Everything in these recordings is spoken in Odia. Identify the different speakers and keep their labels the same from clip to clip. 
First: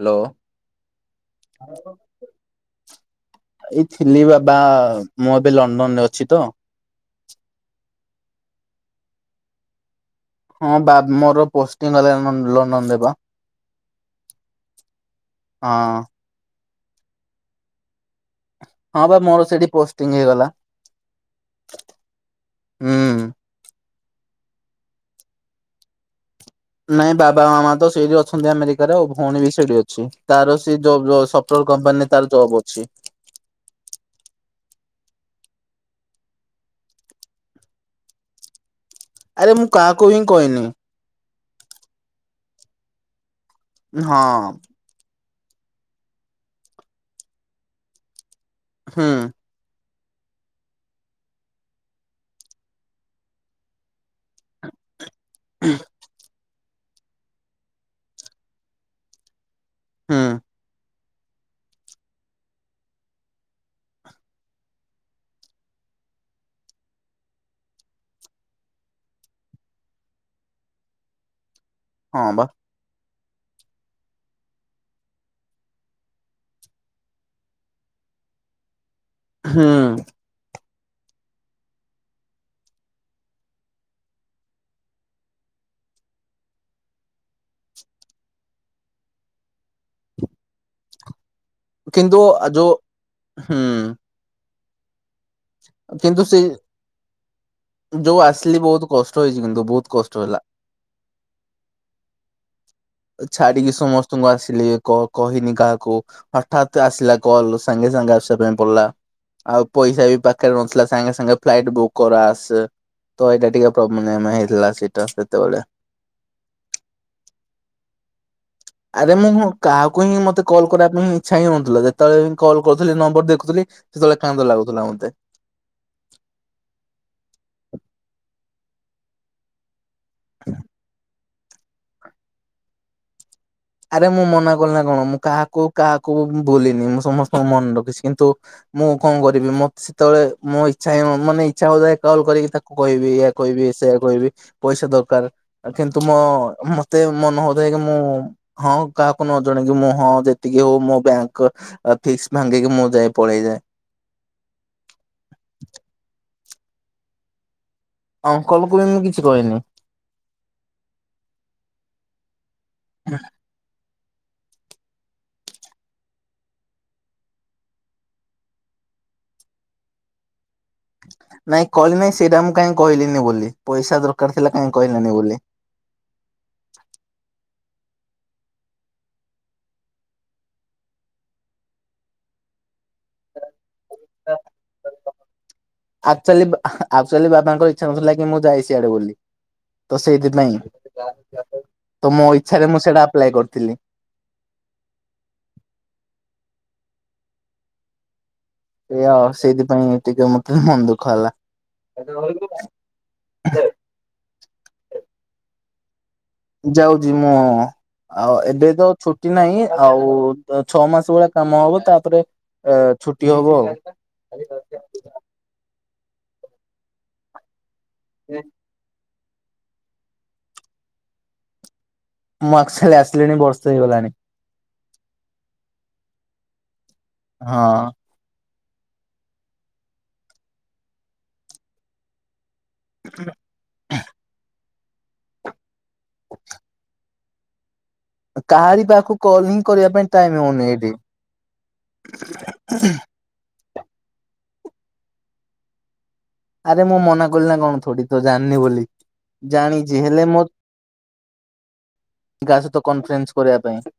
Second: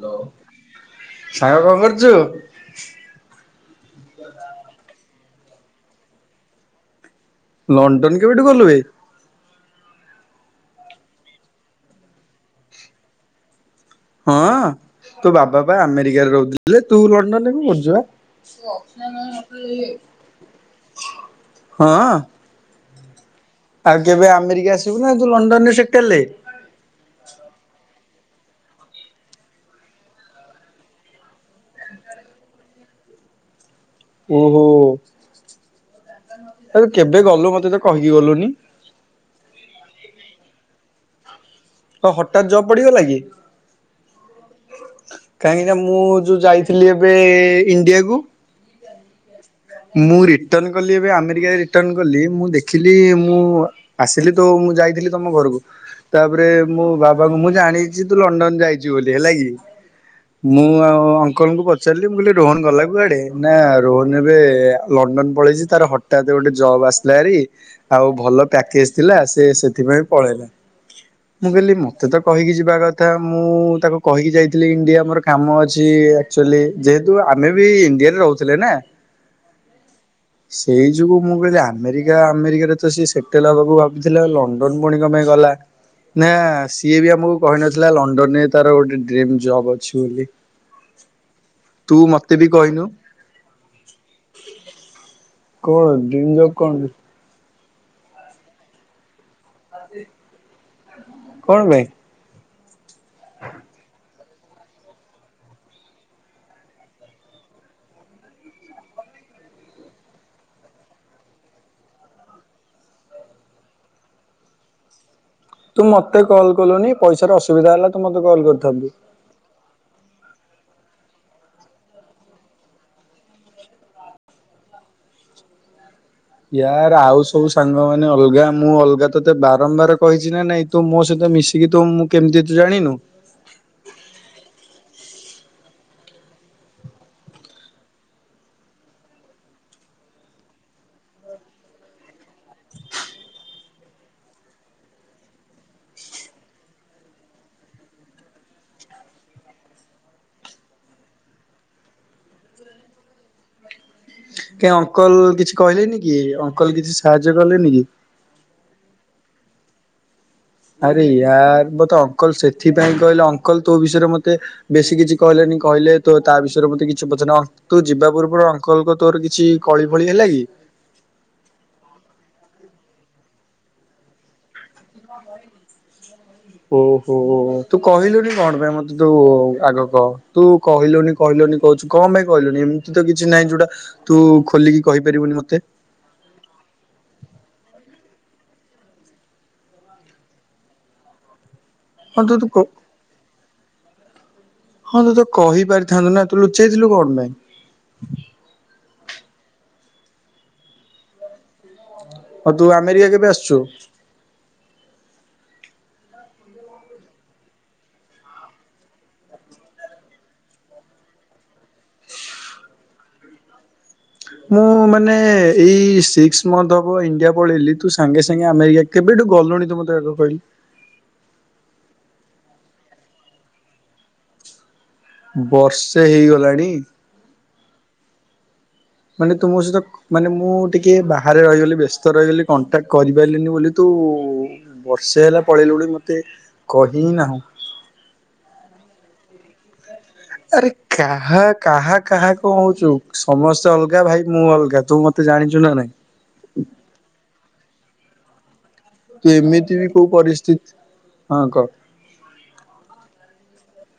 Speaker 1: ହାଲୋ।
Speaker 2: ସାଙ୍ଗ କଣ କରୁଛୁ?
Speaker 1: ଏଇ ଥିଲି ବାବା ମୁଁ ଏବେ ଲଣ୍ଡନରେ ଅଛି ତ।
Speaker 2: ଲଣ୍ଡନ କେବେଠୁ ଗଲୁବେ।
Speaker 1: ହଁ ବା ମୋର ପୋଷ୍ଟିଙ୍ଗ ଗଲା ନ ଲନ ଲଣ୍ଡନ ରେବ।
Speaker 2: ହଁ ତୋ ବାବା ପା
Speaker 1: ହଁ।
Speaker 2: ଆମେରିକାରେ ରହୁଥିଲେ ତୁ ଲଣ୍ଡନରେ କରୁଚୁବା।
Speaker 1: ହଁ ବା ମୋର ସେଇଠି ପୋଷ୍ଟିଂ ହେଇଗଲା
Speaker 2: ହଁ।
Speaker 1: ହୁଁ।
Speaker 2: ଆଉ କେବେ ଆମେରିକା ଆସିବୁ ନା ତୁ ଲଣ୍ଡନ ରେ ସେପଟେ ହେଲେ।
Speaker 1: ନାଇଁ ବାବା ମାମା ତ ସେଇଠି ଅଛନ୍ତି ଆମେରିକାରେ ଭଉଣୀ ବି ସେଇଠି ଅଛି। ତାର ସେ ଯୋଉ ସ ଟ୍ରୋଲ କମ୍ପାନୀରେ ତାର ଜବ୍ ଅଛି।
Speaker 2: ଓହୋ ଆରେ କେବେ ଗଲୁ ମତେ ତ କହିକି ଗଲୁନି।
Speaker 1: ଆରେ ମୁଁ କାହାକୁ ହିଁ କହିନି।
Speaker 2: ହଁ ହଠାତ୍ ଯବ ପଡି ଗଲାକିି।
Speaker 1: ହଁ।
Speaker 2: କାହିଁକି ନା ମୁଁ ଯୋଉଁ ଯାଇଥିଲି ଏବେ ଇଣ୍ଡିଆକୁ।
Speaker 1: ହୁଁ।
Speaker 2: ମୁଁ ରିଟର୍ଣ କଲି ଏବେ ଆମେରିକ ରିଟର୍ଣ କଲି ମୁଁ ଦେଖିଲି ମୁଁ ଆସିଲି ତ ମୁଁ ଯାଇଥିଲି। ତମ ଘରକୁ ତାପରେ ମୁଁ ବାବାଙ୍କୁ ମୁଁ ଜାଣିଛି ତୁ ଲଣ୍ଡନ ଯାଇଛୁ ବୋଲି ହେଲା କି?
Speaker 1: ହୁଁ।
Speaker 2: ମୁଁ ଆଉ ଅଙ୍କଲଙ୍କୁ ପଚାରିଲି ମୁଁ କହିଲି ରୋହନ ଗଲା କୁଆଡେ ନା ରୋହନ ଏବେ ଲଣ୍ଡନ ପଳେଇଛି ତାର ହଠାତ ଗୋଟେ ଜବ୍ ଆସିଲା ହାରି। ଆଉ ଭଲ ପ୍ୟାକେଜ ଥିଲା ସେ ସେଥିପାଇଁ ପଳେଇଲା। ମୁଁ କହିଲି ମ ତେ ତ
Speaker 1: ହଁ ବା
Speaker 2: କହିକି ଯିବା କଥା। ଥା ମୁଁ ତାକୁ କହିକି ଯାଇଥିଲି ଇଣ୍ଡିଆ ମୋର କାମ ଅଛି ଆକ୍ଚୁଆଲି ଯେହେତୁ ଆମେ ବି ଇଣ୍ଡିଆରେ ରହୁ ଥିଲେ ନା।
Speaker 1: ହୁଁ।
Speaker 2: ସେଇ ଯୋଗୁ ମୁଁ କହିଲି ଆମେରିକା ଆମେରିକାରେ ତ ସିଏ ସେଟେଲ ହବାକୁ ଭାବିଥିଲା ଲ ସୋନୁ ପୁଣି କଣପାଇଁ ଗଲା। ନା ସିଏ ବି ଆମକୁ କହିନଥିଲା ଲଣ୍ଡନ ରେ ତାର ଗୋଟେ ଡ୍ରିମ୍ ଜବ୍ ଅଛି ବୋଲି। ତୁ
Speaker 1: କିନ୍ତୁ
Speaker 2: ମତେ ବି
Speaker 1: ଯୋଉ
Speaker 2: କହିନୁ।
Speaker 1: ହୁଁ।
Speaker 2: କଣ
Speaker 1: କିନ୍ତୁ
Speaker 2: ଡ୍ରିମ୍
Speaker 1: ସେ
Speaker 2: ଜବ୍ କଣ
Speaker 1: ଯୋଉ ଆସିଲି ବହୁତ କଷ୍ଟ ହେଇଛି କିନ୍ତୁ ବହୁତ କଷ୍ଟ ହେଲା।
Speaker 2: କଣ ପାଇଁ?
Speaker 1: ଛାଡିକି ସମସ୍ତଙ୍କୁ ଆସିଲି କ କହିନି କାହାକୁ। ହଠାତ୍ ଆସିଲା କଲ ସାଙ୍ଗେ ସାଙ୍ଗେ ଆସିବା ପାଇଁ ପଡିଲା। ଆଉ ପଇସା ବି ପାଖରେ ନଥିଲା ସାଙ୍ଗେ ସାଙ୍ଗେ ଫ୍ଲାଇଟ୍ ବୁକ୍ କର ଆସେ ତ ଏଇଟା ଟିକେ ପ୍ରୋବ ନେମ ହେଇଥିଲା ସେଇଟା ସେତେବେଳେ।
Speaker 2: ତୁ ମତେ କଲ କଲୁନି ପଇସା ର ଅସୁବିଧା ହେଲା ମତେ କଲ କରିଥା
Speaker 1: ଆରେ ମୁଁ ହଁ କାହାକୁ ହିଁ ମତେ କଲ୍ କରିବା ପାଇଁ ଇଚ୍ଛା ହେଇନଥିଲା ଯେତେବେଳେ ବି କଲ୍ କରୁଥିଲି ନମ୍ବର ଦେଖୁଥିଲି ସେତେବେଳେ କାନ୍ଦ ଲାଗୁଥିଲା ମୋତେ।
Speaker 2: ୟାର ଆଉ ସବୁ ସାଙ୍ଗ ମାନେ ଅଲଗା ମୁଁ ଅଲଗା ତୋତେ ବାରମ୍ବାର କହିଛି ନା ନାଇଁ ତୁ ମୋ ସହିତ ମିଶିକି ତ ମୁଁ କେମିତି ଜାଣିନୁ।
Speaker 1: ଆରେ ମୁଁ ମନା କଲି ନା କଣ ମୁଁ କାହାକୁ କାହାକୁ ଭୁଲିନି ମୁଁ ସମସ୍ତଙ୍କ ମନେ ରଖିଛି କିନ୍ତୁ? ମୁଁ କଣ କରିବି ମ ସେତେବେଳେ ମୋ ଇଚ୍ଛା ହିଁ ମାନେ ଇଛା ହଉଥାଏ କଲ୍ କରିକି ତାକୁ କହିବି ଏୟା କହିବି ସେୟା କହିବି। ପଇସା ଦରକାର କିନ୍ତୁ ମୋ ମତେ ମନ ହଉଥାଏ କି ମୁଁ ହଁ କାହାକୁ ନ ଜଣେଇିକି ମୁଁ ହଁ ଯେତିକି ହଉ ମୋ ବ୍ୟାଙ୍କ ଫିକ୍ସ ଭାଙ୍ଗିକି ମୁଁ ଯାଏ ପଳେଇଯାଏ।
Speaker 2: କାହି ଅଙ୍କଲ କିଛି କହିଲେନି କି ଅଙ୍କଲ କିଛି ସାହାଯ୍ୟ କଲେନି କି?
Speaker 1: ଅଙ୍କଲକୁ ବି ମୁଁ କିଛି କହିନି।
Speaker 2: ଆରେ ୟାର ମୋତେ ଅଙ୍କଲ ସେଥିପାଇଁ କହିଲେ ଅଙ୍କଲ ତୋ ବିଷୟରେ ମୋତେ ବେଶୀ କିଛି କହିଲେନି କହିଲେ ତୋ ତା ବିଷୟରେ ମତେ କିଛି ପଚାରେନି ଅ ତୁ ଯିବା ପୂର୍ବରୁ ଅଙ୍କଲ କ ତୋର କିଛି କଳି ଫଳି ହେଲା କି?
Speaker 1: ନାଇଁ କହିଲେ ନାଇଁ ସେଇଟା ମୁଁ କହିଁ କହିଲିନି ବୋଲି ପଇସା ଦରକାର ଥିଲା କାହିଁ କହିଲିନି ବୋଲି।
Speaker 2: ଓହୋ ତୁ କହିଲୁନି କଣ ପାଇଁ ମତେ ତୁ ଆଗ କହ ତୁ କହିଲୁନି କହିଲୁନି କହୁଛୁ କଣ ପାଇଁ କହିଲୁନି ଏମିତି ତ କିଛି ନାହିଁ ଯୋଉଟା ତୁ ଖୋଲିକି କହିପାରିବୁନି ମତେ।
Speaker 1: ଆକଚୁଆଲି ଆକଚୁଆଲି ବାବାଙ୍କ ଇଛା ନଥିଲା କି ମୁଁ ଯାଏ ସିଆଡେ ବୋଲି। ତ ସେଇଥିପାଇଁ ତ
Speaker 2: ହଁ
Speaker 1: ମୋ
Speaker 2: ତୁ ତୁ
Speaker 1: ଇଚ୍ଛାରେ ମୁଁ
Speaker 2: ହଁ
Speaker 1: ସେଇଟା ଆପ୍ଲାଏ କରିଥିଲି।
Speaker 2: ହଁ ତ ତୁ କହିପାରିଥାନ୍ତୁ ନା ତୁ ଲୁଚେଇଥିଲୁ କଣ ପାଇଁ?
Speaker 1: ଏଇଆ ଆଉ ସେଇଥିପାଇଁ ଟିକେ ମତେ ମନ ଦୁଃଖ ହେଲା।
Speaker 2: ହଁ ତୁ ଆମେରିକା କେବେ ଆସୁଛୁ?
Speaker 1: ଯାଉଛି ମୁଁ ଆଉ ଏବେ ତ ଛୁଟି ନାଇଁ ଆଉ ଛଅ ମାସ ଭଳିଆ କାମ ହବ ତାପରେ ଏ ଛୁଟି ହବ ଆଉ।
Speaker 2: ମୁଁ ମାନେ ଏଇ ସିକ୍ସ ମଥ ହବ ଇଣ୍ଡିଆ ପଳେଇଲି ତୁ ସାଙ୍ଗେ ସାଙ୍ଗେ ଆମେରିକା କେବେଠୁ ଗୁଲୁଣି ତୁ ମତେ ଆଗ କହିଲୁ।
Speaker 1: ମୁଁ ଆକଚୁଆଲି ଆସିଲିଣି ବର୍ଷେ ହେଇଗଲାଣି।
Speaker 2: ବର୍ଷେ ହେଇଗଲାଣି।
Speaker 1: ହଁ।
Speaker 2: ମାନେ ତୁ ମୋ ସହିତ ମାନେ ମୁଁ ଟିକେ ବାହାରେ ରହିଗଲି ବ୍ୟସ୍ତ ରହିଗଲି କଣ୍ଟାକ୍ଟ କରିପାରିଲିନି ବୋଲି ତୁ ବର୍ଷେ ହେଲା ପଳେଇଲୁଣି ମତେ ମତେ କହି ହି ନାହୁଁ।
Speaker 1: କାହାରି ପାଖକୁ କଲ ହିଁ କରିବା ପାଇଁ ଟାଇମ ହଉନି
Speaker 2: ଆରେ
Speaker 1: ଏଇଠି।
Speaker 2: କାହା କାହା କାହା କଅ ହଉଛୁ। ସମସ୍ତେ ଅଲଗା ଭାଇ ମୁଁ ଅଲଗା ତୁ ମତେ ଜାଣିଛୁ ନା ନାଇଁ।
Speaker 1: ଆରେ ମୁଁ ମନା କଲି ନା କଣ ଥୋଡି ତ ଜାଣିନି ବୋଲି।
Speaker 2: ତୁ ଏମିତି ବି
Speaker 1: ଜାଣିଛି
Speaker 2: କୋଉ
Speaker 1: ହେଲେ
Speaker 2: ପରିସ୍ଥିତି ହଁ କହ।
Speaker 1: ଯାହା ସହିତ କନଫରେନ୍ସ କରିବା ପାଇଁ।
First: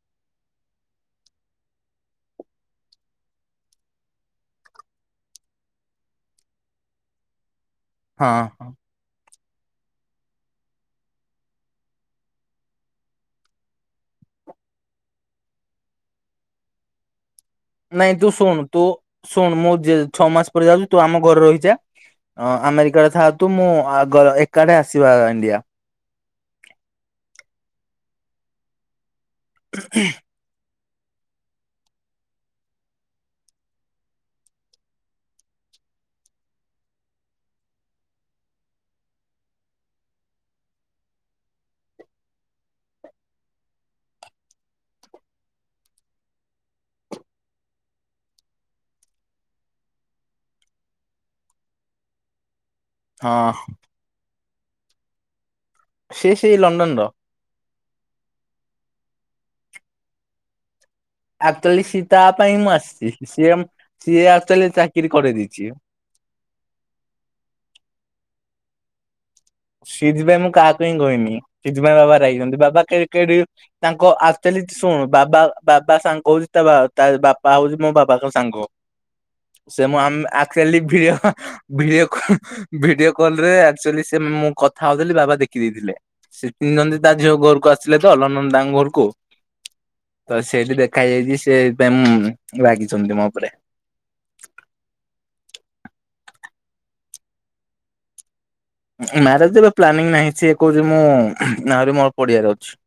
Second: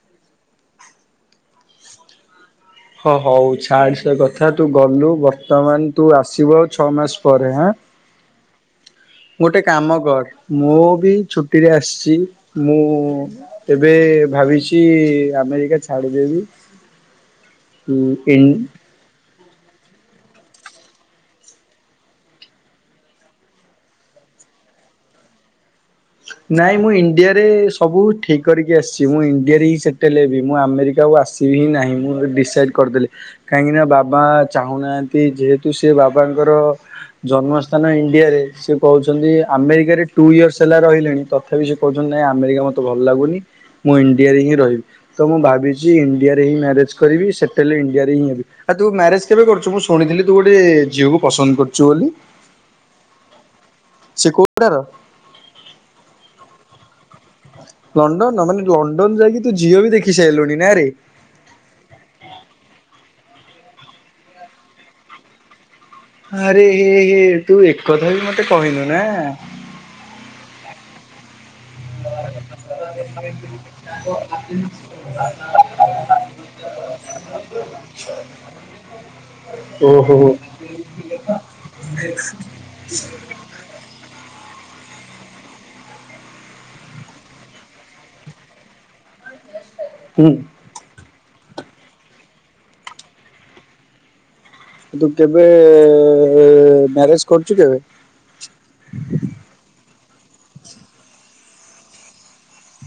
Speaker 2: ହଁ ହଉ ଛାଡ୍ ସେ କଥା। ତୁ ଗଲୁ ବର୍ତ୍ତମାନ ତୁ ଆସିବୁ ଆଉ ଛଅ ମାସ ପରେ ହ୍ନା?
Speaker 1: ହଁ ହଁ।
Speaker 2: ଗୋଟେ କାମ କର, ମୁଁ ବି ଛୁଟିରେ ଆସିଛି ମୁଁ ଏବେ ଭାବିଛି ଆମେରିକା ଛାଡିଦେବି।
Speaker 1: ନାଇଁ ତୁ ଶୁଣୁ ତୁ ଶୁଣୁ ମୁଁ ଯେ ଛଅ ମାସ ପରେ ଯାଉଛି। ତୁ ଆମ ଘରେ ରହିଯା। ଅ ଆମେରିକାରେ ଥାଆ ତୁ ମୁଁ ଆଗର ଏକାଠେ ଆସିବା ଇଣ୍ଡିଆ।
Speaker 2: ନାଇଁ ମୁଁ ଇଣ୍ଡିଆରେ ସବୁ ଠିକ୍ କରିକି ଆସିଛି। ମୁଁ ଇଣ୍ଡିଆରେ ହିଁ ସେଟେଲ୍ ହେବି। ମୁଁ ଆମେରିକାକୁ ଆସିବି ହିଁ ନାହିଁ। ମୁଁ ଡିସାଇଡ଼୍ କରିଦେଲି। କାହିଁକିନା ବାବା ଚାହୁଁନାହାନ୍ତି, ଯେହେତୁ ସେ ବାବାଙ୍କର ଜନ୍ମସ୍ଥାନ ଇଣ୍ଡିଆରେ। ସେ କହୁଛନ୍ତି ଆମେରିକାରେ ଟୁ ଇୟର୍ସ ହେଲା ରହିଲେଣି। ତଥାପି ସେ କହୁଛନ୍ତି ନାଇଁ ଆମେରିକା ମତେ ଭଲ ଲାଗୁନି। ମୁଁ ଇଣ୍ଡିଆରେ ହିଁ ରହିବି। ତ ମୁଁ ଭାବିଛି ଇଣ୍ଡିଆରେ ହିଁ ମ୍ୟାରେଜ୍ କରିବି। ସେଟେଲ୍ ଇଣ୍ଡିଆରେ ହିଁ ହେବି। ଆଉ ତୁ ମ୍ୟାରେଜ୍ କେବେ କରୁଛୁ? ମୁଁ ଶୁଣିଥିଲି ତୁ ଗୋଟେ ଝିଅକୁ ପସନ୍ଦ କରୁଛୁ ବୋଲି?
Speaker 1: ହଁ।
Speaker 2: ସେ କଉଟାର।
Speaker 1: ସେ ସେଇ ଲଣ୍ଡନ୍ ର।
Speaker 2: ଲଣ୍ଡନ୍ ମାନେ ଲଣ୍ଡନ୍ ଯାଇକି ତୁ ଝିଅ ବି ଦେଖି ସାଇଲୁଣି ନାଁରେ?
Speaker 1: ଆକ୍ଚୁଆଲି ସିଏ ତା ପାଇଁ ମୁଁ ଆସିଛି। ସିଏମ୍, ସିଏ ଆକ୍ଚୁଆଲି ଚାକିରି କରେଇ ଦେଇଛି।
Speaker 2: ଆରେ ହେ ହେ ତୁ ଏକଥା ବି ମତେ କହିନୁ ନା?
Speaker 1: ସେଇଥି ପାଇଁ ମୁଁ କାହାକୁ ହିଁ କହିନି। ସେଇଥି ପାଇଁ ବାବା ରାଗିଛନ୍ତି ବାବା କେ କେ ତାଙ୍କ ଆକ୍ଚୁଆଲି ଶୁଣୁ, ବାବା ବାବା ସାଙ୍ଗ ହଉଛି ତା ବାପା ହଉଛି ମୋ ବାବାଙ୍କ ସାଙ୍ଗ। ସେ ମୁଁ ଆମ
Speaker 2: ଓହୋ।
Speaker 1: ଆକ୍ଚୁଆଲି ଭିଅ- ଭିଡିଓ ଭିଡିଓ କଲ୍ ରେ ଆକ୍ଚୁଆଲି ଦେନ୍ ମୁଁ କଥା ହଉଥିଲି ବାବା ଦେଖି ଦେଇଥିଲେ। ସେ ତିନିଛନ୍ତି ତା ଝିଅ ଘରକୁ ଆସିଲେ ତ ଲଣ୍ଡନ ତାଙ୍କ ଘରକୁ।
Speaker 2: ହୁଁ
Speaker 1: ତ ସେଇଠି ଦେଖା ହେଇଯାଇଛି ସେ ଏଇଥି ପାଇଁ ରାଗିଛନ୍ତି ମୋ ଉପରେ।
Speaker 2: ତୁ କେବେ ମ୍ୟାରେଜ୍ କରୁଛୁ କେବେ?
Speaker 1: ମ୍ୟାରେଜ୍ ର ପ୍ଲାନିଂ ନାହିଁ, ସିଏ କହୁଛି ମୁଁ ଆହୁରି ମୋର ପଢିବାର ଅଛି।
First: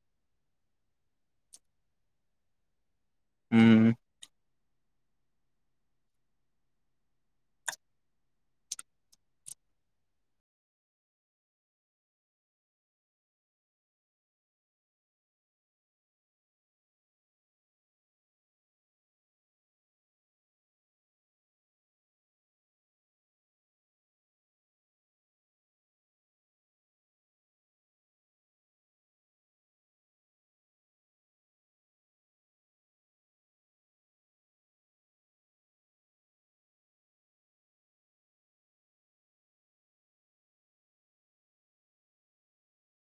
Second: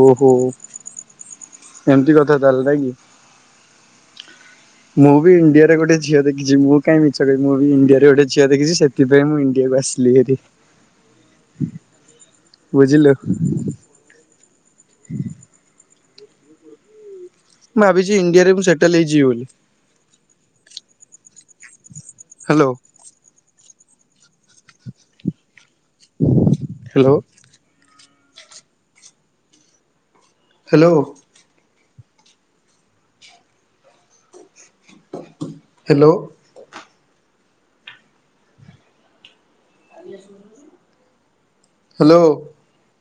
Speaker 2: ଓହୋ। ଏମିତି କଥା ତାଲେ ନା କି?
Speaker 1: ହୁଁ।
Speaker 2: ମୁଁ ବି ଇଣ୍ଡିଆରେ ଗୋଟେ ଝିଅ ଦେଖିଛି। ମୁଁ କାଈ ମିଛ କହିବି। ମୁଁ ବି ଇଣ୍ଡିଆରେ ଗୋଟେ ଝିଅ ଦେଖିଛି। ସେ ସେଥିପାଇଁ ମୁଁ ଇଣ୍ଡିଆକୁ ଆସିଲି ହାରି ବୁଝିଲୁ। ମୁଁ ଭାବିଛି ଇଣ୍ଡିଆରେ ମୁ ସେଟେଲ୍ ହେଇଯିବି ବୋଲି। Hello. Hello. Hello. Hello. [inaudible] Hello.